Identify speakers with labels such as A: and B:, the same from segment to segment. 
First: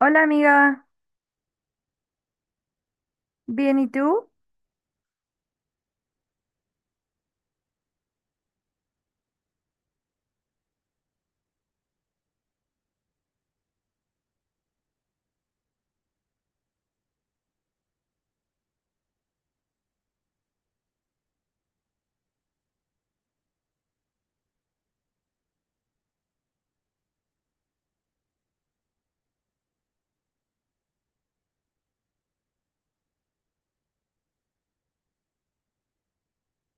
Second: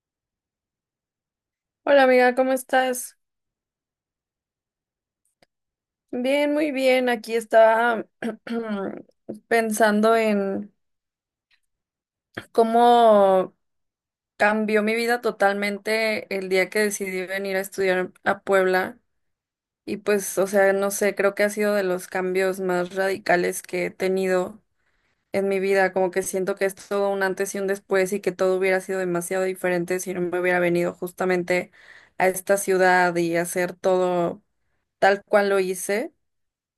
A: Hola amiga,
B: Hola amiga, ¿cómo estás?
A: ¿bien y tú?
B: Bien, muy bien. Aquí estaba pensando en cómo cambió mi vida totalmente el día que decidí venir a estudiar a Puebla. Y pues, o sea, no sé, creo que ha sido de los cambios más radicales que he tenido en mi vida. Como que siento que es todo un antes y un después y que todo hubiera sido demasiado diferente si no me hubiera venido justamente a esta ciudad y hacer todo tal cual lo hice.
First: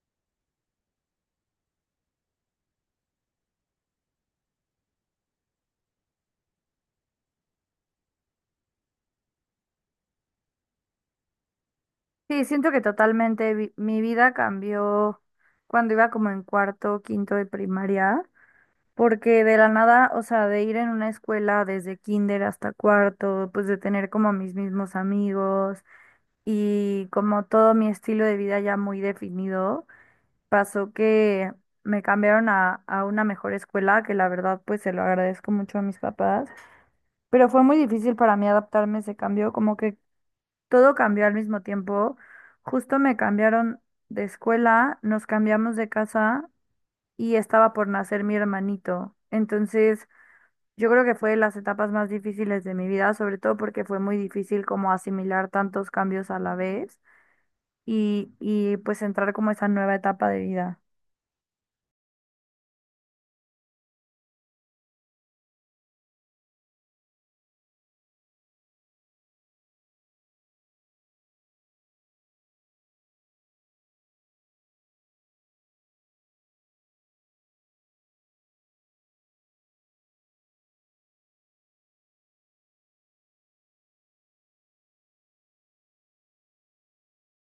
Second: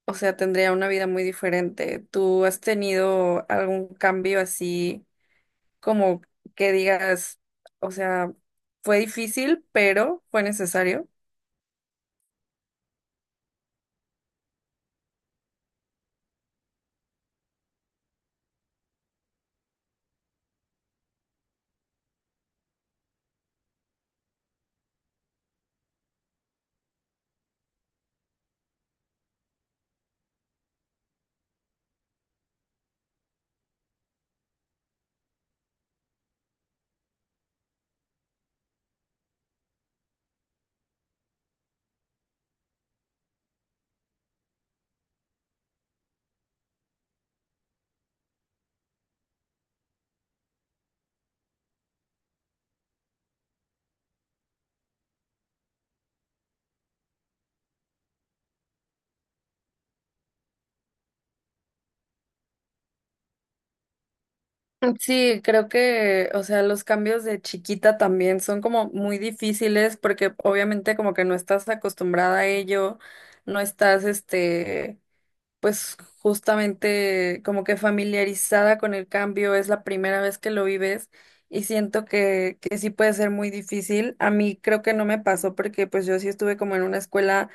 B: O sea, tendría una vida muy diferente. ¿Tú has tenido algún cambio así como que digas, o sea, fue difícil, pero fue necesario?
A: Sí, siento que totalmente mi vida cambió cuando iba como en cuarto, quinto de primaria, porque de la nada, o sea, de ir en una escuela desde kinder hasta cuarto, pues de tener como mis mismos amigos y como todo mi estilo de vida ya muy definido, pasó que me cambiaron a una mejor escuela, que la verdad pues se lo agradezco mucho a mis papás, pero fue muy difícil para mí adaptarme a ese cambio, como que todo cambió al mismo tiempo. Justo me cambiaron de escuela, nos cambiamos de casa y estaba por nacer mi hermanito. Entonces, yo creo que fue de las etapas más difíciles de mi vida, sobre todo porque fue muy difícil como asimilar tantos cambios a la vez y pues entrar como a esa nueva etapa de vida.
B: Sí, creo que, o sea, los cambios de chiquita también son como muy difíciles porque obviamente como que no estás acostumbrada a ello, no estás, este, pues justamente como que familiarizada con el cambio, es la primera vez que lo vives y siento que sí puede ser muy difícil. A mí creo que no me pasó porque pues yo sí estuve como en una escuela,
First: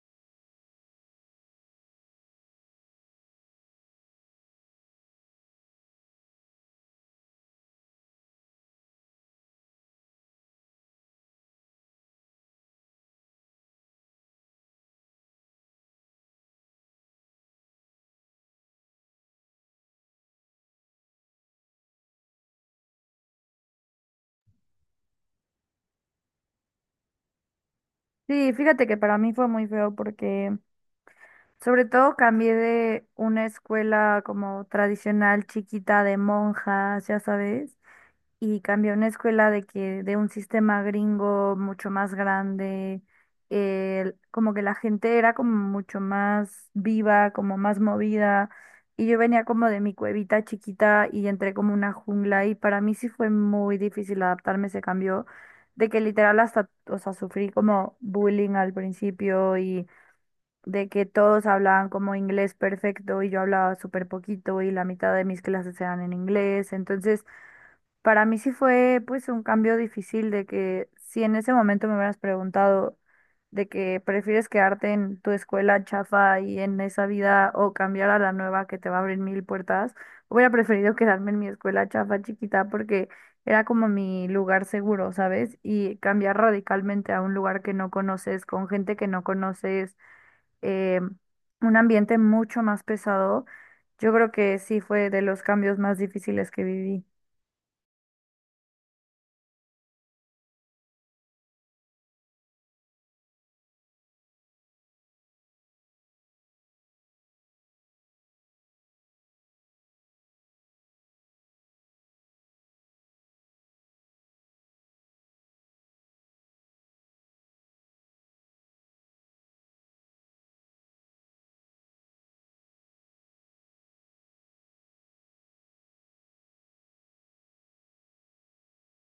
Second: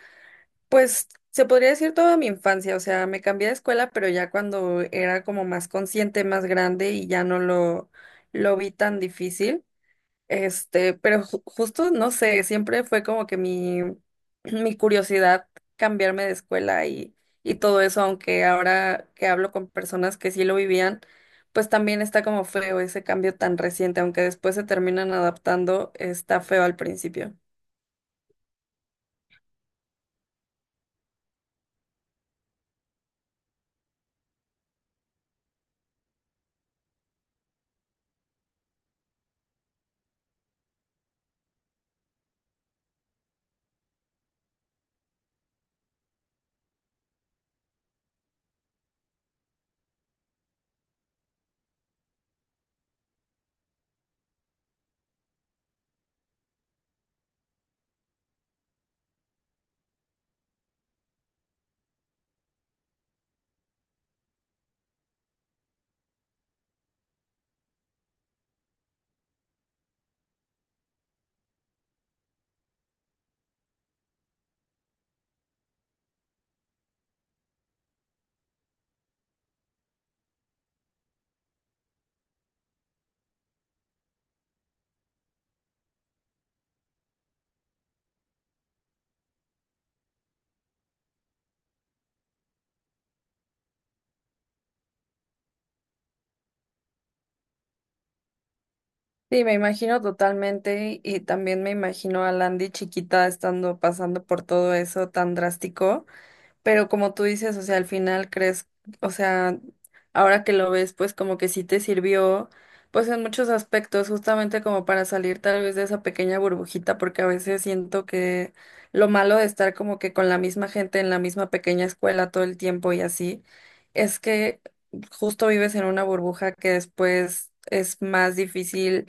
B: pues se podría decir toda mi infancia. O sea, me cambié de escuela, pero ya cuando era como más consciente, más grande y ya no lo vi tan difícil. Este, pero justo, no sé, siempre fue como que mi curiosidad cambiarme de escuela y todo eso, aunque ahora que hablo con personas que sí lo vivían, pues también está como feo ese cambio tan reciente, aunque después se terminan adaptando, está feo al principio.
A: Sí, fíjate que para mí fue muy feo porque sobre todo cambié de una escuela como tradicional chiquita de monjas, ya sabes, y cambié a una escuela de que de un sistema gringo mucho más grande. Como que la gente era como mucho más viva, como más movida, y yo venía como de mi cuevita chiquita y entré como una jungla, y para mí sí fue muy difícil adaptarme a ese cambio, de que literal hasta, o sea, sufrí como bullying al principio, y de que todos hablaban como inglés perfecto y yo hablaba súper poquito y la mitad de mis clases eran en inglés, entonces... Para mí sí fue pues un cambio difícil, de que si en ese momento me hubieras preguntado de que prefieres quedarte en tu escuela chafa y en esa vida o cambiar a la nueva que te va a abrir mil puertas, hubiera preferido quedarme en mi escuela chafa chiquita porque era como mi lugar seguro, ¿sabes? Y cambiar radicalmente a un lugar que no conoces, con gente que no conoces, eh, un ambiente mucho más pesado, yo creo que sí fue de los cambios más difíciles que viví.
B: Sí, me imagino totalmente y también me imagino a Landy chiquita estando pasando por todo eso tan drástico. Pero como tú dices, o sea, al final crees, o sea, ahora que lo ves, pues como que sí te sirvió, pues en muchos aspectos, justamente como para salir tal vez de esa pequeña burbujita, porque a veces siento que lo malo de estar como que con la misma gente en la misma pequeña escuela todo el tiempo y así, es que justo vives en una burbuja que después es más difícil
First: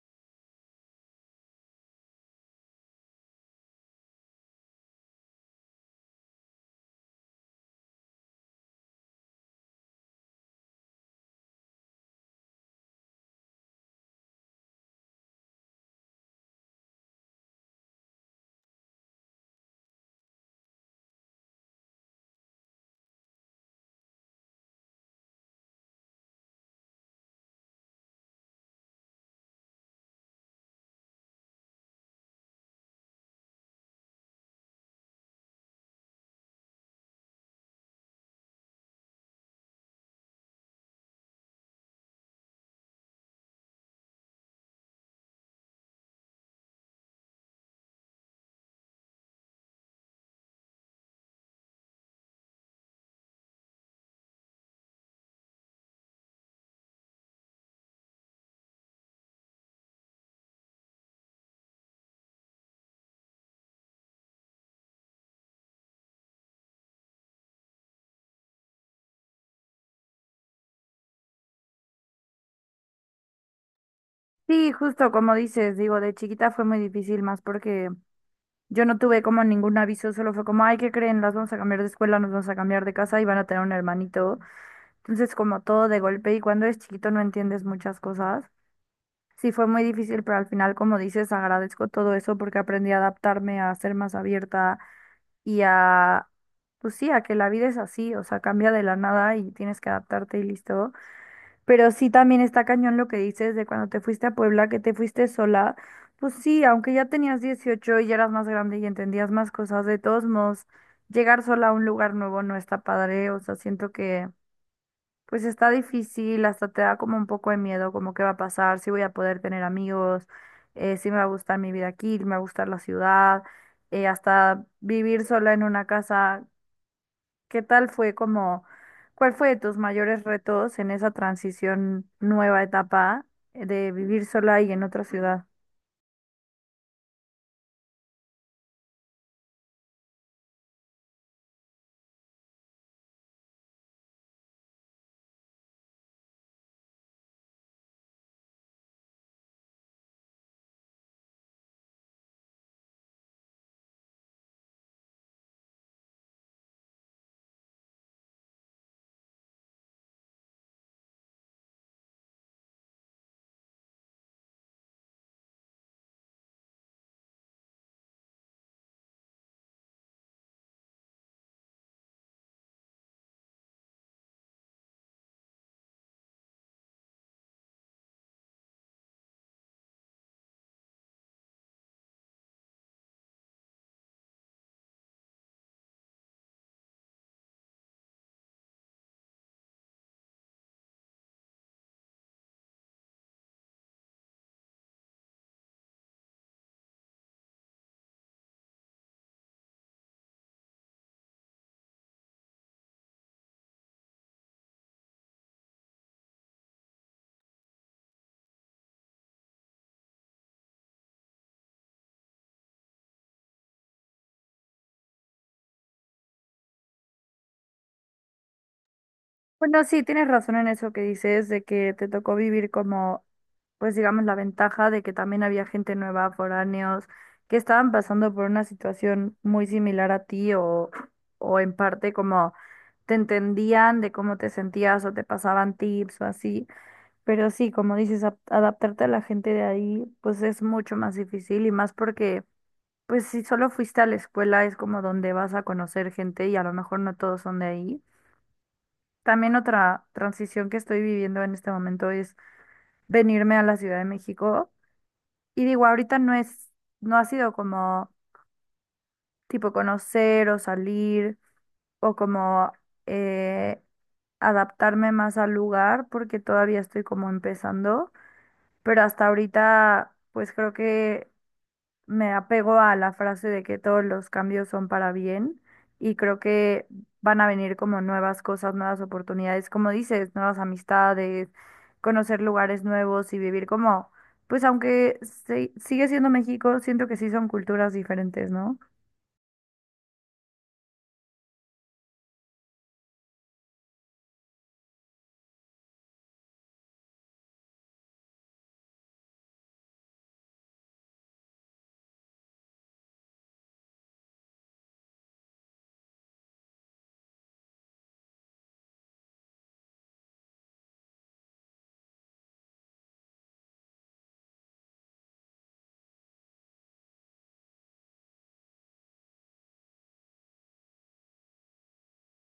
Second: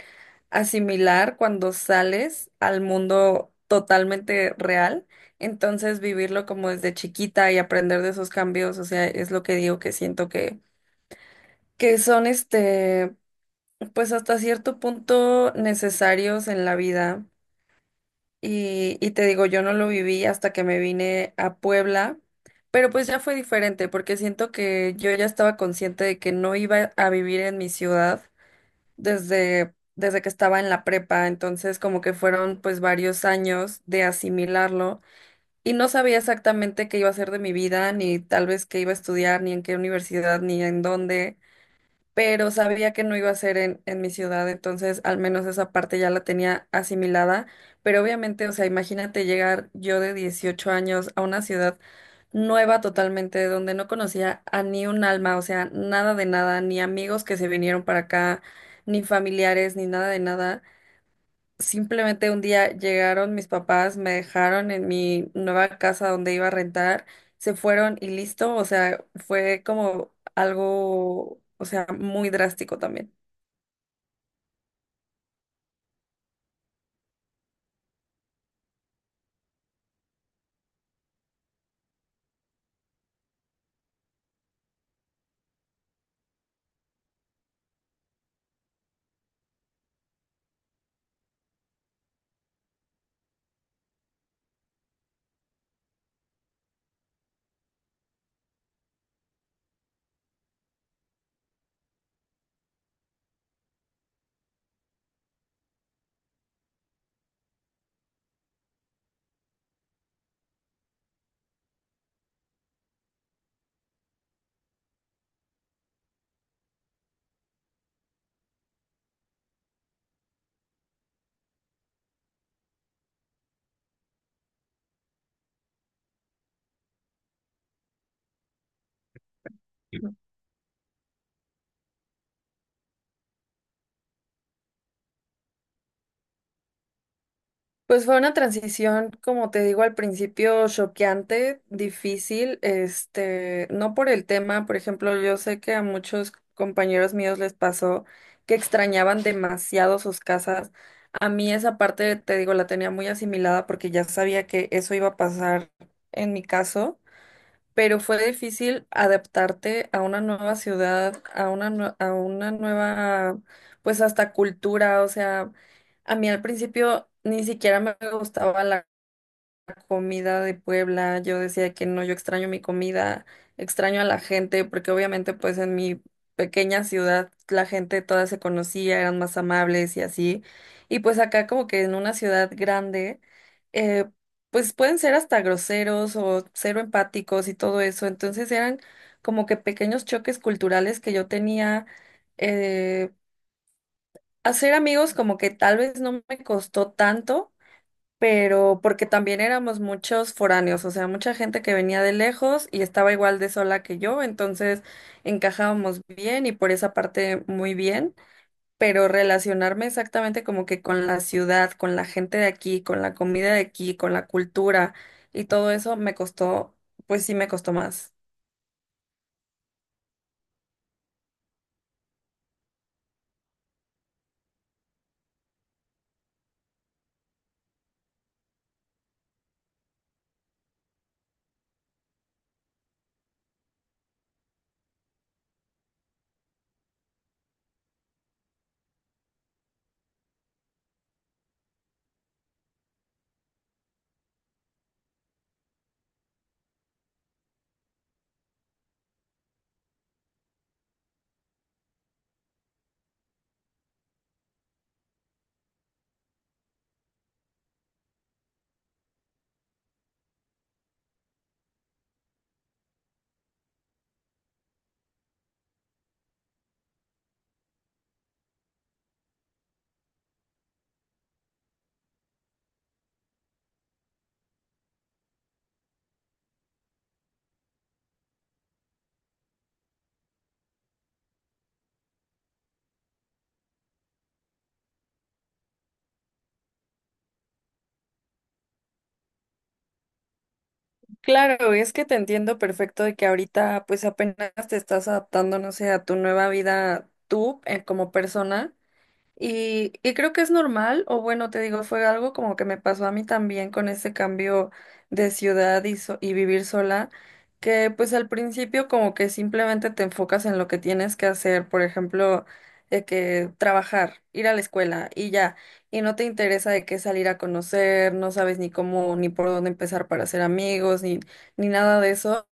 B: asimilar cuando sales al mundo totalmente real. Entonces, vivirlo como desde chiquita y aprender de esos cambios, o sea, es lo que digo que siento que son pues hasta cierto punto necesarios en la vida. Y te digo, yo no lo viví hasta que me vine a Puebla, pero pues ya fue diferente porque siento que yo ya estaba consciente de que no iba a vivir en mi ciudad desde que estaba en la prepa. Entonces, como que fueron pues varios años de asimilarlo. Y no sabía exactamente qué iba a hacer de mi vida, ni tal vez qué iba a estudiar, ni en qué universidad, ni en dónde, pero sabía que no iba a ser en mi ciudad, entonces al menos esa parte ya la tenía asimilada, pero obviamente, o sea, imagínate llegar yo de 18 años a una ciudad nueva totalmente, donde no conocía a ni un alma, o sea, nada de nada, ni amigos que se vinieron para acá, ni familiares, ni nada de nada. Simplemente un día llegaron mis papás, me dejaron en mi nueva casa donde iba a rentar, se fueron y listo. O sea, fue como algo, o sea, muy drástico también.
A: Sí, justo como dices, digo, de chiquita fue muy difícil más porque yo no tuve como ningún aviso, solo fue como, ay, ¿qué creen? Las vamos a cambiar de escuela, nos vamos a cambiar de casa y van a tener un hermanito. Entonces, como todo de golpe, y cuando eres chiquito no entiendes muchas cosas. Sí, fue muy difícil, pero al final, como dices, agradezco todo eso porque aprendí a adaptarme, a ser más abierta y a, pues sí, a que la vida es así, o sea, cambia de la nada y tienes que adaptarte y listo. Pero sí también está cañón lo que dices de cuando te fuiste a Puebla, que te fuiste sola. Pues sí, aunque ya tenías 18 y ya eras más grande y entendías más cosas, de todos modos, llegar sola a un lugar nuevo no está padre. O sea, siento que pues está difícil, hasta te da como un poco de miedo, como qué va a pasar, si voy a poder tener amigos, si me va a gustar mi vida aquí, me va a gustar la ciudad, hasta vivir sola en una casa. ¿Qué tal fue como, cuál fue de tus mayores retos en esa transición nueva etapa, de vivir sola y en otra ciudad?
B: Pues fue una transición, como te digo al principio, choqueante, difícil, este, no por el tema, por ejemplo, yo sé que a muchos compañeros míos les pasó que extrañaban demasiado sus casas. A mí esa parte, te digo, la tenía muy asimilada porque ya sabía que eso iba a pasar en mi caso, pero fue difícil adaptarte a una nueva ciudad, a una, a una nueva, pues hasta cultura. O sea, a mí al principio ni siquiera me gustaba la comida de Puebla, yo decía que no, yo extraño mi comida, extraño a la gente, porque obviamente pues en mi pequeña ciudad la gente toda se conocía, eran más amables y así, y pues acá como que en una ciudad grande, eh, pues pueden ser hasta groseros o cero empáticos y todo eso, entonces eran como que pequeños choques culturales que yo tenía, eh, hacer amigos como que tal vez no me costó tanto, pero porque también éramos muchos foráneos, o sea, mucha gente que venía de lejos y estaba igual de sola que yo, entonces encajábamos bien y por esa parte muy bien, pero relacionarme exactamente como que con la ciudad, con la gente de aquí, con la comida de aquí, con la cultura y todo eso me costó, pues sí me costó más.
A: Bueno, sí, tienes razón en eso que dices, de que te tocó vivir como, pues digamos, la ventaja de que también había gente nueva, foráneos, que estaban pasando por una situación muy similar a ti, o en parte como te entendían de cómo te sentías o te pasaban tips o así. Pero sí, como dices, adaptarte a la gente de ahí, pues es mucho más difícil y más porque, pues si solo fuiste a la escuela es como donde vas a conocer gente y a lo mejor no todos son de ahí. También otra transición que estoy viviendo en este momento es venirme a la Ciudad de México. Y digo, ahorita no es, no ha sido como tipo conocer o salir o como eh, adaptarme más al lugar porque todavía estoy como empezando, pero hasta ahorita, pues creo que me apego a la frase de que todos los cambios son para bien, y creo que van a venir como nuevas cosas, nuevas oportunidades, como dices, nuevas amistades, conocer lugares nuevos y vivir como, pues aunque sigue siendo México, siento que sí son culturas diferentes, ¿no?
B: Claro, es que te entiendo perfecto de que ahorita pues apenas te estás adaptando, no sé, a tu nueva vida tú, como persona. Y creo que es normal, o bueno, te digo, fue algo como que me pasó a mí también con ese cambio de ciudad y y vivir sola, que pues al principio como que simplemente te enfocas en lo que tienes que hacer, por ejemplo, de que trabajar, ir a la escuela y ya, y no te interesa de qué salir a conocer, no sabes ni cómo ni por dónde empezar para hacer amigos, ni, ni nada de eso.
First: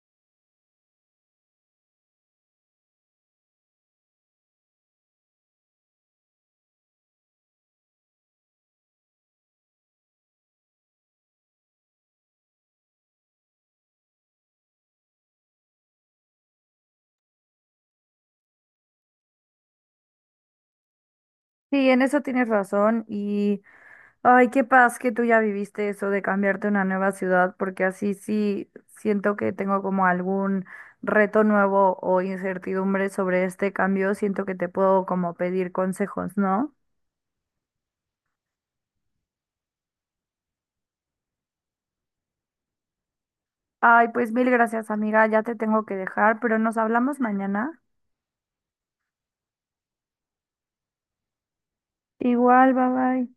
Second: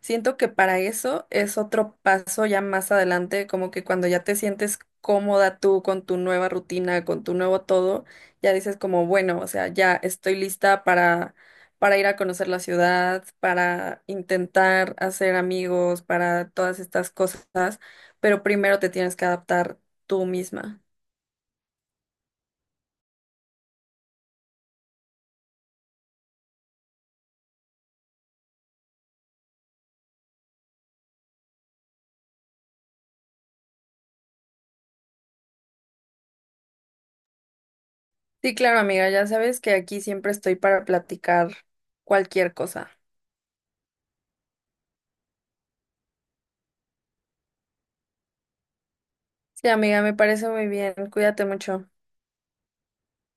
B: Siento que para eso es otro paso ya más adelante, como que cuando ya te sientes cómoda tú con tu nueva rutina, con tu nuevo todo, ya dices como, bueno, o sea, ya estoy lista para ir a conocer la ciudad, para intentar hacer amigos, para todas estas cosas, pero primero te tienes que adaptar tú misma.
A: Sí, en eso tienes razón. Y ay, qué paz que tú ya viviste eso de cambiarte a una nueva ciudad, porque así sí siento que tengo como algún reto nuevo o incertidumbre sobre este cambio. Siento que te puedo como pedir consejos, ¿no?
B: Sí, claro, amiga, ya sabes que aquí siempre estoy para platicar cualquier cosa.
A: Ay, pues mil gracias, amiga. Ya te tengo que dejar, pero nos hablamos mañana.
B: Sí, amiga, me parece muy bien. Cuídate mucho.
A: Igual, bye bye.